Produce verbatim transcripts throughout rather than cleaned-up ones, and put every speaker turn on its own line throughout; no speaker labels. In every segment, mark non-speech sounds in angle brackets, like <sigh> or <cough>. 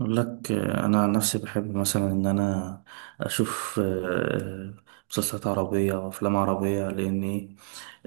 أقول لك آه، أنا عن نفسي بحب مثلا إن أنا أشوف آه، مسلسلات عربية وأفلام عربية لأن إيه،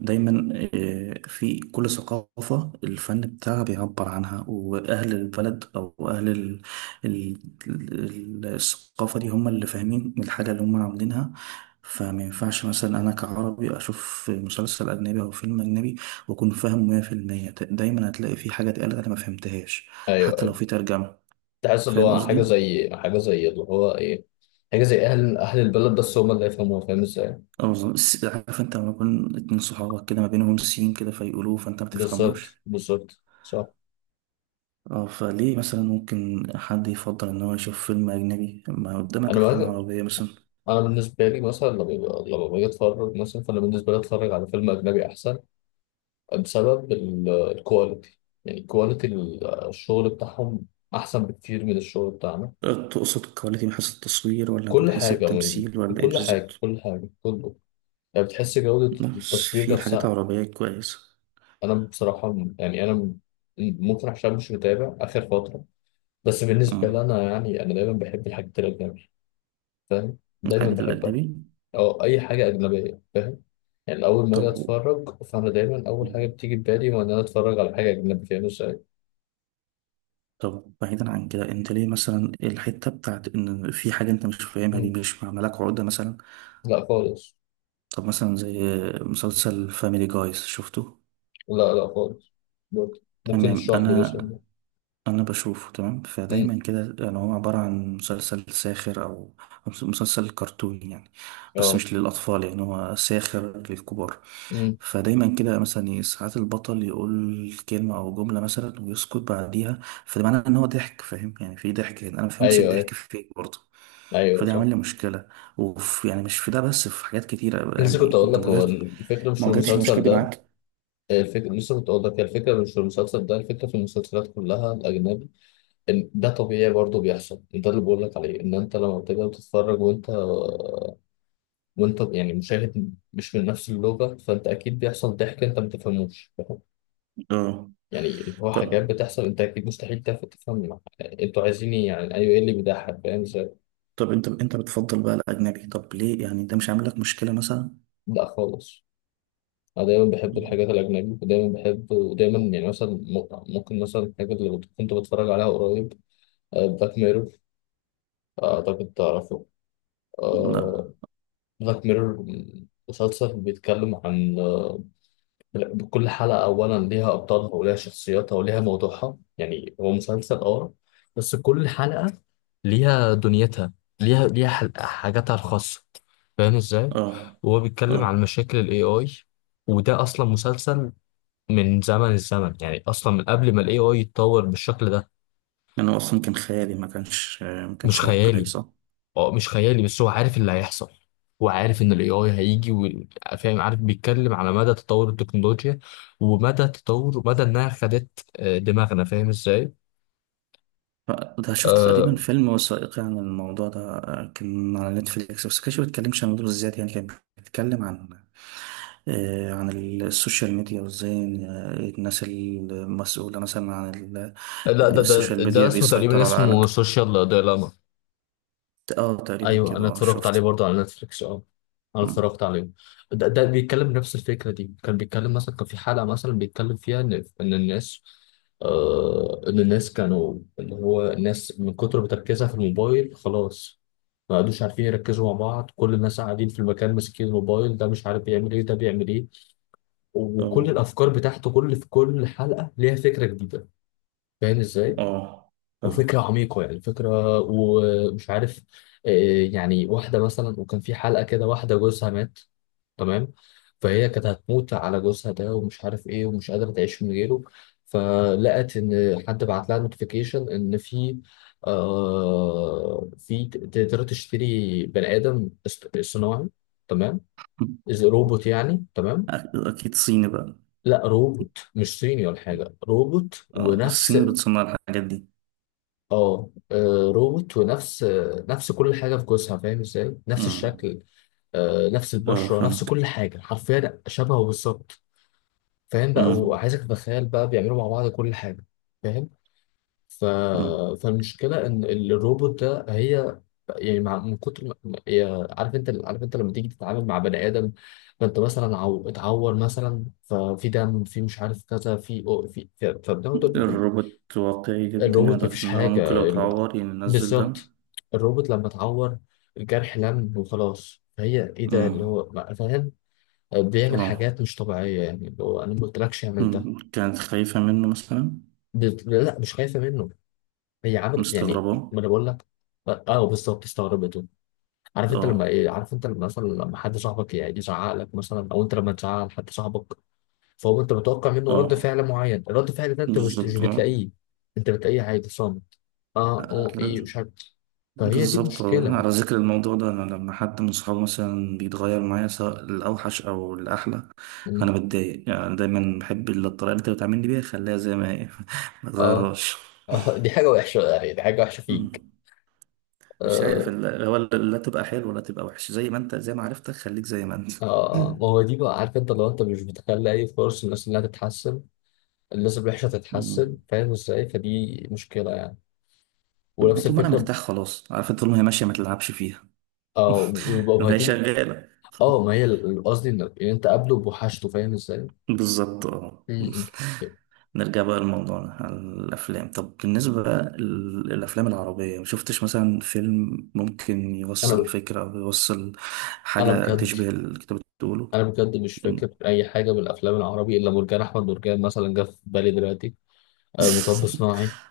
دايما آه، في كل ثقافة الفن بتاعها بيعبر عنها وأهل البلد أو أهل ال- ال- ال- الثقافة دي هم اللي فاهمين الحاجة اللي هم عاملينها. فما ينفعش مثلا أنا كعربي أشوف مسلسل أجنبي أو فيلم أجنبي وأكون فاهم مية بالمية، دايما هتلاقي في حاجة اتقالت أنا ما فهمتهاش
ايوه
حتى لو
ايوه
في ترجمة.
تحس اللي
فاهم
هو حاجه
قصدي؟
زي حاجه زي اللي هو ايه، حاجه زي اهل اهل البلد بس هم اللي يفهموها، فاهم ازاي؟
اه بالظبط. الس- عارف انت لما يكون اتنين صحابك كده ما بينهم سين كده فيقولوه فانت ما
بالظبط
تفهموش.
بالظبط صح.
اه فليه مثلا ممكن حد يفضل ان هو يشوف فيلم اجنبي، ما قدامك
انا
افلام
بقى
عربية مثلا.
انا بالنسبه لي مثلا لما بيبقى- لما باجي اتفرج مثلا، فانا بالنسبه لي اتفرج على فيلم اجنبي احسن، بسبب ال- الكواليتي. يعني كواليتي ال- الشغل بتاعهم احسن بكتير من الشغل بتاعنا.
اه، تقصد الكواليتي من حيث التصوير ولا من
كل
حيث
حاجه، من
التمثيل
من
ولا ايه
كل حاجه،
بالظبط؟
كل حاجه كله. يعني بتحس جوده
بس
التصوير
في حاجات
نفسها.
عربية كويسة.
انا بصراحه م- يعني انا م- ممكن عشان مش متابع اخر فتره، بس بالنسبه لي
اه،
انا، يعني انا دايما بحب الحاجات الاجنبي، فاهم؟ دايما
الحاجات
بحبها،
الأجنبي.
او اي حاجه اجنبيه، فاهم؟ يعني اول ما
طب
اجي اتفرج، فانا دايما اول حاجه بتيجي في بالي هو ان انا اتفرج على حاجه اجنبي، فاهم ازاي؟
طب بعيدا عن كده، انت ليه مثلا الحتة بتاعت ان في حاجة انت مش فاهمها دي
مم.
مش معملاك عقدة مثلا؟
لا خالص.
طب مثلا زي مسلسل فاميلي جايز، شفته؟
لا لا خالص، برضه ممكن
تمام.
تشرح لي
انا
مثلا.
انا بشوفه. تمام،
امم.
فدايما كده يعني هو عبارة عن مسلسل ساخر او أو مسلسل كرتوني يعني، بس
اه.
مش للاطفال، يعني هو ساخر للكبار.
امم.
فدايما كده مثلا، ي- ساعات البطل يقول كلمة او جملة مثلا ويسكت بعديها، فده معناه ان هو ضحك. فاهم يعني في ضحك هنا، انا ما فهمتش
ايوه ايوه.
الضحك فين برضه.
ايوه
فده
صح.
عمل لي مشكلة. وفي يعني مش في ده بس، في حاجات كتيرة
لسه كنت
يعني.
اقول
انت ما
لك هو
واجهت-
الفكره مش
ما
في
واجهتش
المسلسل
المشكلة دي
ده.
معاك؟
الفكرة، لسه كنت أقول لك هي الفكرة مش في المسلسل ده، الفكرة في المسلسلات كلها الأجنبي، إن ده طبيعي برضه بيحصل. ده اللي بقول لك عليه، إن أنت لما بتبقى بتتفرج وأنت وأنت يعني مشاهد مش من نفس اللغة، فأنت أكيد بيحصل ضحك أنت ما تفهموش، فاهم؟
اه.
يعني اللي هو حاجات
طب
بتحصل أنت أكيد مستحيل تف- تفهم أنتوا عايزين إيه، يعني أيوه إيه اللي بيضحك، فاهم إزاي؟
طب انت انت بتفضل بقى الاجنبي، طب ليه يعني ده مش عامل لك مشكله مثلا؟
لا خالص. أنا دايما بحب
مم.
الحاجات الأجنبي، ودايما بحب، ودايما، يعني مثلا ممكن مثلا الحاجة اللي كنت بتفرج عليها قريب، بلاك ميرور، أعتقد تعرفه.
لا.
آه، بلاك ميرور، مسلسل بيتكلم عن، آه، كل حلقة أولا ليها أبطالها وليها شخصياتها وليها موضوعها، يعني هو مسلسل أه، بس كل حلقة ليها دنيتها، ليها ليها حل- حاجاتها الخاصة، فاهم إزاي؟
اه
وهو بيتكلم عن
اه،
مشاكل ال إيه آي. وده أصلا مسلسل من زمن الزمن، يعني أصلا من قبل ما ال إيه آي يتطور بالشكل ده.
انا اصلا كان خيالي، ما كانش ما
مش
كانش واقعي
خيالي.
صح.
اه مش خيالي، بس هو عارف اللي هيحصل. هو عارف ان الاي اي هيجي وال- فاهم؟ عارف بيتكلم على مدى تطور التكنولوجيا، ومدى تطور، مدى انها خدت آه، دماغنا، فاهم ازاي؟
ف- ده شفت تقريبا
آه.
فيلم وثائقي عن الموضوع ده، آه، كان على نتفليكس بس كانش بيتكلمش عن الموضوع بالذات. يعني كان بيتكلم عن آه، عن ال- السوشيال ميديا وازاي إن- آه، الناس المسؤولة مثلا عن ال- آه،
لا ده ده
السوشيال
ده
ميديا
اسمه تقريبا،
بيسيطروا على
اسمه
عقلك.
سوشيال ديلاما.
اه تقريبا
ايوه
كده،
انا
اه
اتفرجت عليه
شفته.
برضه على نتفليكس، اه انا اتفرجت عليه. ده, ده بيتكلم نفس الفكره دي، كان بيتكلم مثلا، كان في حلقه مثلا بيتكلم فيها ان، ان الناس، آه ان الناس كانوا اللي هو الناس من كتر بتركيزها في الموبايل خلاص ما قعدوش عارفين يركزوا مع بعض، كل الناس قاعدين في المكان ماسكين الموبايل، ده مش عارف بيعمل ايه ده بيعمل ايه. وكل
اه
الافكار بتاعته، كل، في كل حلقه ليها فكره جديده، فاهم ازاي؟
اه
وفكرة
فاهم.
عميقة، يعني فكرة ومش عارف، آه، يعني واحدة مثلا، وكان في حلقة كده واحدة جوزها مات، تمام؟ فهي كانت هتموت على جوزها ده ومش عارف ايه ومش قادرة تعيش من غيره، فلقت ان حد بعت لها نوتيفيكيشن ان في، آه في ت- تقدر تشتري بني آدم اصط- صناعي، تمام؟ إذا روبوت يعني، تمام؟
اكيد صيني بقى.
لا روبوت مش صيني ولا حاجة، روبوت
اه
ونفس،
الصين بتصنع الحاجات دي.
اه آه، روبوت ونفس، آه، نفس كل حاجه في جسمها، فاهم ازاي؟ نفس
امم،
الشكل، آه، نفس
اه
البشره، نفس
فهمت.
كل حاجه، حرفيا شبهه بالظبط. فاهم بقى،
امم.
وعايزك تتخيل بقى بيعملوا مع بعض كل حاجه، فاهم؟ ف...
أمم.
فالمشكله ان الروبوت ده هي، يعني مع، من كتر ما، ما- هي- عارف انت، عارف انت لما تيجي تتعامل مع بني ادم، فانت مثلا عو... اتعور مثلا، ففي دم، في مش عارف كذا، في في, في... فبناخد.
الروبوت واقعي جدا يعني
الروبوت
لدرجة
مفيش
إن هو
حاجه،
ممكن لو تعور يعني ينزل دم.
بالظبط. الروبوت لما اتعور الجرح لم وخلاص، فهي ايه ده اللي
امم.
هو ما- فاهم؟ بيعمل
اه.
حاجات مش طبيعية، يعني اللي هو انا ما قلتلكش اعمل ده.
أمم. كانت خايفة منه مثلا؟
بت- لا مش خايفة منه، هي عملت يعني،
مستغربة.
ما انا بقول لك. اه بالظبط، استغربته. عارف انت لما
اه
ايه، عارف انت لما مثلا لما حد صاحبك يعني يزعق لك مثلا، او انت لما تزعق لحد صاحبك، فهو انت متوقع منه رد
اه
فعل معين، الرد فعل ده انت مش مش
بالظبط.
بتلاقيه، انت بتلاقيه عادي صامت، اه
اه
اه ايه مش عارف. فهي دي
بالظبط. آه،
مشكلة.
على ذكر الموضوع ده، انا لما حد من صحابي مثلا بيتغير معايا، سواء الاوحش او الاحلى، فانا بتضايق. يعني أنا دايما بحب ال- الطريقه اللي انت بتعاملني بيها، خليها زي ما هي <laughs> ما
اه.
تغيرهاش.
اه دي حاجة وحشة، يعني دي حاجة وحشة فيك.
أمم. مش عارف
اه.
ال- هو ال- لا تبقى حلو ولا تبقى وحش، زي ما انت، زي ما عرفتك خليك زي ما انت.
اه آه،
<laughs>
ما هو دي بقى، عارف انت لو انت مش بتخلي اي فرص للناس انها تتحسن، الناس الوحشة تتحسن،
أمم.
فاهم ازاي؟ فدي مشكلة يعني. ونفس
طول ما انا
الفكرة.
مرتاح خلاص، عارف، طول ما هي ماشيه ما تلعبش فيها.
اه. ويبقى
<laughs> لو هي
بهدي.
شغاله.
اه ما هي ال- ال- قصدي ان إن انت قابله بوحشته، فاهم ازاي؟ م-
بالظبط اه.
م.
<laughs> نرجع بقى لموضوعنا على الأفلام. طب بالنسبة لل- للأفلام العربية، مشفتش مثلا فيلم ممكن يوصل
انا،
فكرة أو يوصل
انا
حاجة
بجد،
تشبه اللي كنت بتقوله؟
انا بجد مش فاكر
<laughs>
اي حاجة من الافلام العربي الا مرجان احمد مرجان مثلا جه في بالي دلوقتي. آه مطب صناعي،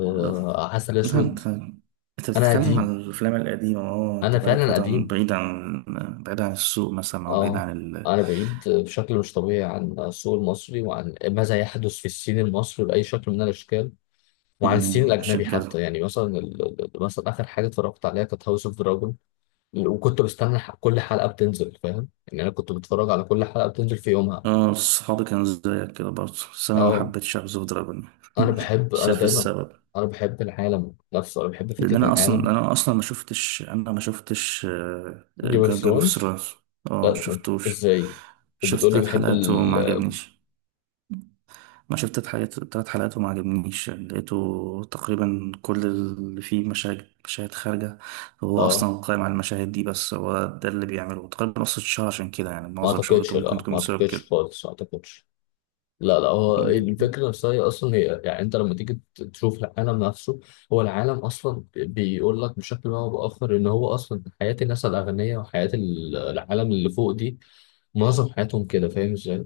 لا،
عسل اسود.
أنت أنت
انا
بتتكلم
قديم،
عن الأفلام القديمة. أه أنت
انا
بقالك
فعلا
فترة
قديم.
بعيد عن، بعيد عن السوق مثلا أو بعيد
اه.
عن ال...
أنا بعيد بشكل مش طبيعي عن السوق المصري، وعن ماذا يحدث في الصين المصري بأي شكل من الأشكال، وعن الصين
أمم،
الأجنبي
عشان كده
حتى. يعني مثلا ال- ال- ال- مثلا آخر حاجة اتفرجت عليها كانت هاوس اوف دراجون، وكنت بستنى ح- كل حلقة بتنزل، فاهم يعني؟ أنا كنت بتفرج على كل حلقة بتنزل في يومها.
اه صحابي كانوا زيك كده برضه، بس أنا ما
اه.
حبيتش أعزف دراجون.
أنا بحب،
<laughs> مش
أنا
عارف
دايما،
السبب.
أنا بحب العالم نفسه، أنا بحب
لان
فكرة
انا اصلا،
العالم.
انا اصلا ما شفتش انا ما شفتش
جيم اوف
جيم اوف
ثرونز.
ثرونز. اه ما
لا أنت
شفتوش.
إزاي؟
شفت
وبتقولي
ثلاث
بحب
حلقات
ال،
وما عجبنيش. ما شفت تلات حلقات تلات حلقات وما عجبنيش، يعني لقيته تقريبا كل اللي فيه مشاهد مشاهد خارجة، هو
اه.
أصلا قائم على المشاهد دي بس، هو ده اللي بيعمله تقريبا نص الشهر. عشان كده يعني
ما
معظم
أعتقدش،
شهرته ممكن
لا ما
تكون بسبب
أعتقدش
كده.
خالص، ما أعتقدش. لا لا، هو
مم.
الفكرة نفسها هي أصلا، هي يعني أنت لما تيجي ت- تشوف العالم نفسه، هو العالم أصلا بيقول لك بشكل ما أو بآخر إن هو أصلا حياة الناس الأغنياء وحياة ال- العالم اللي فوق دي، معظم حياتهم كده، فاهم إزاي؟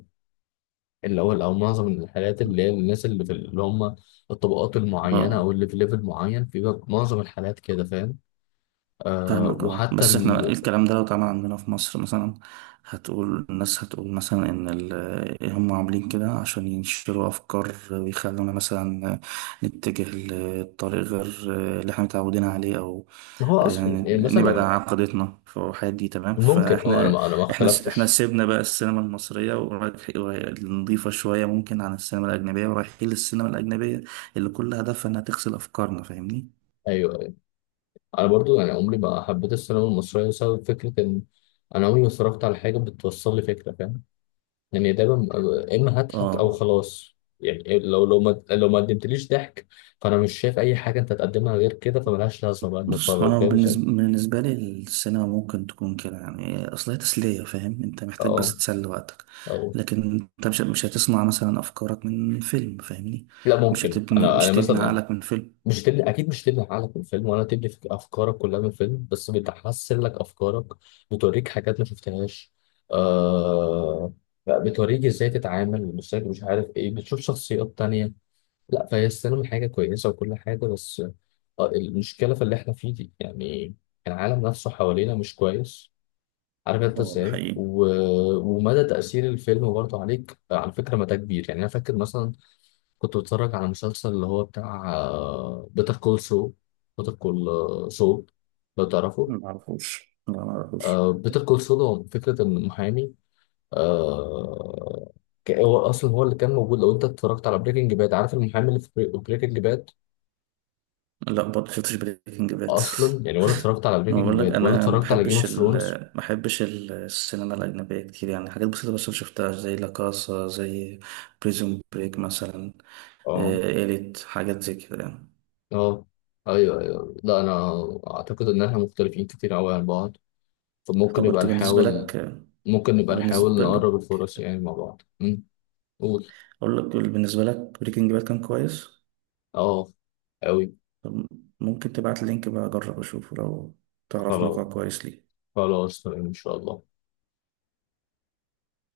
اللي هو أو معظم الحياة اللي هي الناس اللي في، اللي هم الطبقات المعينة أو
اه
اللي في ليفل معين، بيبقى معظم الحالات كده، فاهم؟ آه
فاهمك. اه
وحتى
بس احنا
ال...
الكلام ده لو اتعمل عندنا في مصر مثلا، هتقول الناس، هتقول مثلا ان ال- إيه هم عاملين كده عشان ينشروا افكار ويخلونا مثلا نتجه لطريق غير اللي احنا متعودين عليه، او
هو أصلا
يعني
يعني مثلا
نبعد
لو،
عن عقيدتنا في الحاجات دي. تمام،
ممكن أه. أنا
فاحنا،
ما أنا ما
احنا احنا
اختلفتش.
سيبنا بقى السينما المصرية ورايح- نضيفة شوية ممكن عن السينما الأجنبية، ورايحين للسينما الأجنبية اللي كل هدفها انها تغسل افكارنا. فاهمني؟
ايوه. انا برضو يعني عمري ما حبيت السينما المصريه، بسبب فكره ان انا عمري ما اتفرجت على حاجه بتوصل لي فكره، فاهم؟ يعني دايما يا اما هضحك او
اه.
خلاص، يعني لو لو ما لو ما قدمتليش ضحك، فانا مش شايف اي حاجه انت تقدمها غير كده، فملهاش لازمه بقى
بص
نتفرج،
انا
فاهم ازاي؟
بالنسبه بالنسبه لي السينما ممكن تكون كده، يعني اصل هي تسليه، فاهم؟ انت محتاج
اه.
بس تسلي وقتك،
اه.
لكن انت مش مش هتصنع مثلا افكارك من فيلم، فاهمني؟
لا
مش
ممكن،
هتبني
انا
مش
انا
هتبني
مثلا،
عقلك من فيلم.
مش تبني، اكيد مش تبني عقلك من الفيلم ولا تبني فك- افكارك كلها من الفيلم، بس بتحسن لك افكارك، بتوريك حاجات ما شفتهاش، آه، بتوريك ازاي تتعامل، مش مش عارف ايه، بتشوف شخصيات تانية. لا فهي السينما حاجة كويسة وكل حاجة، بس آه المشكلة في اللي احنا فيه دي يعني، العالم نفسه حوالينا مش كويس، عارف انت
اه ده
ازاي؟
حقيقي.
و... ومدى تأثير الفيلم برضه عليك، على فكرة مدى كبير. يعني انا فاكر مثلا كنت بتفرج على مسلسل اللي هو بتاع بيتر كول سو، بيتر كول سول، لو تعرفه.
ما اعرفوش، لا ما اعرفوش.
بيتر كول سول هو فكرة إن محامي، آه، ك- هو أصلا هو اللي كان موجود لو أنت اتفرجت على بريكنج باد، عارف المحامي اللي في بريكنج باد؟
لا برضه شفتش بريكنج باد.
أصلا يعني ولا اتفرجت على
ما
بريكنج
بقول لك
باد ولا
انا ما
اتفرجت على جيم
بحبش
اوف
ال
ثرونز.
ما بحبش ال- السينما الاجنبيه كتير، يعني حاجات بسيطه بس شفتها، زي لا كاسا، زي بريزون بريك مثلا،
اه.
إيه، إيليت، حاجات زي كده يعني.
اه. ايوه ايوه. لا انا اعتقد ان احنا مختلفين كتير قوي عن بعض، فممكن
طب
نبقى
انت بالنسبة
نحاول،
لك،
ممكن نبقى نحاول
بالنسبة لك
نقرب الفرص يعني مع بعض. امم. قول.
اقول لك بالنسبة لك بريكنج باد كان كويس؟
اه. أوي.
طب ممكن تبعت اللينك بقى اجرب اشوفه، لو تعرف
خلاص.
موقع كويس ليه.
خلاص تمام إن شاء الله.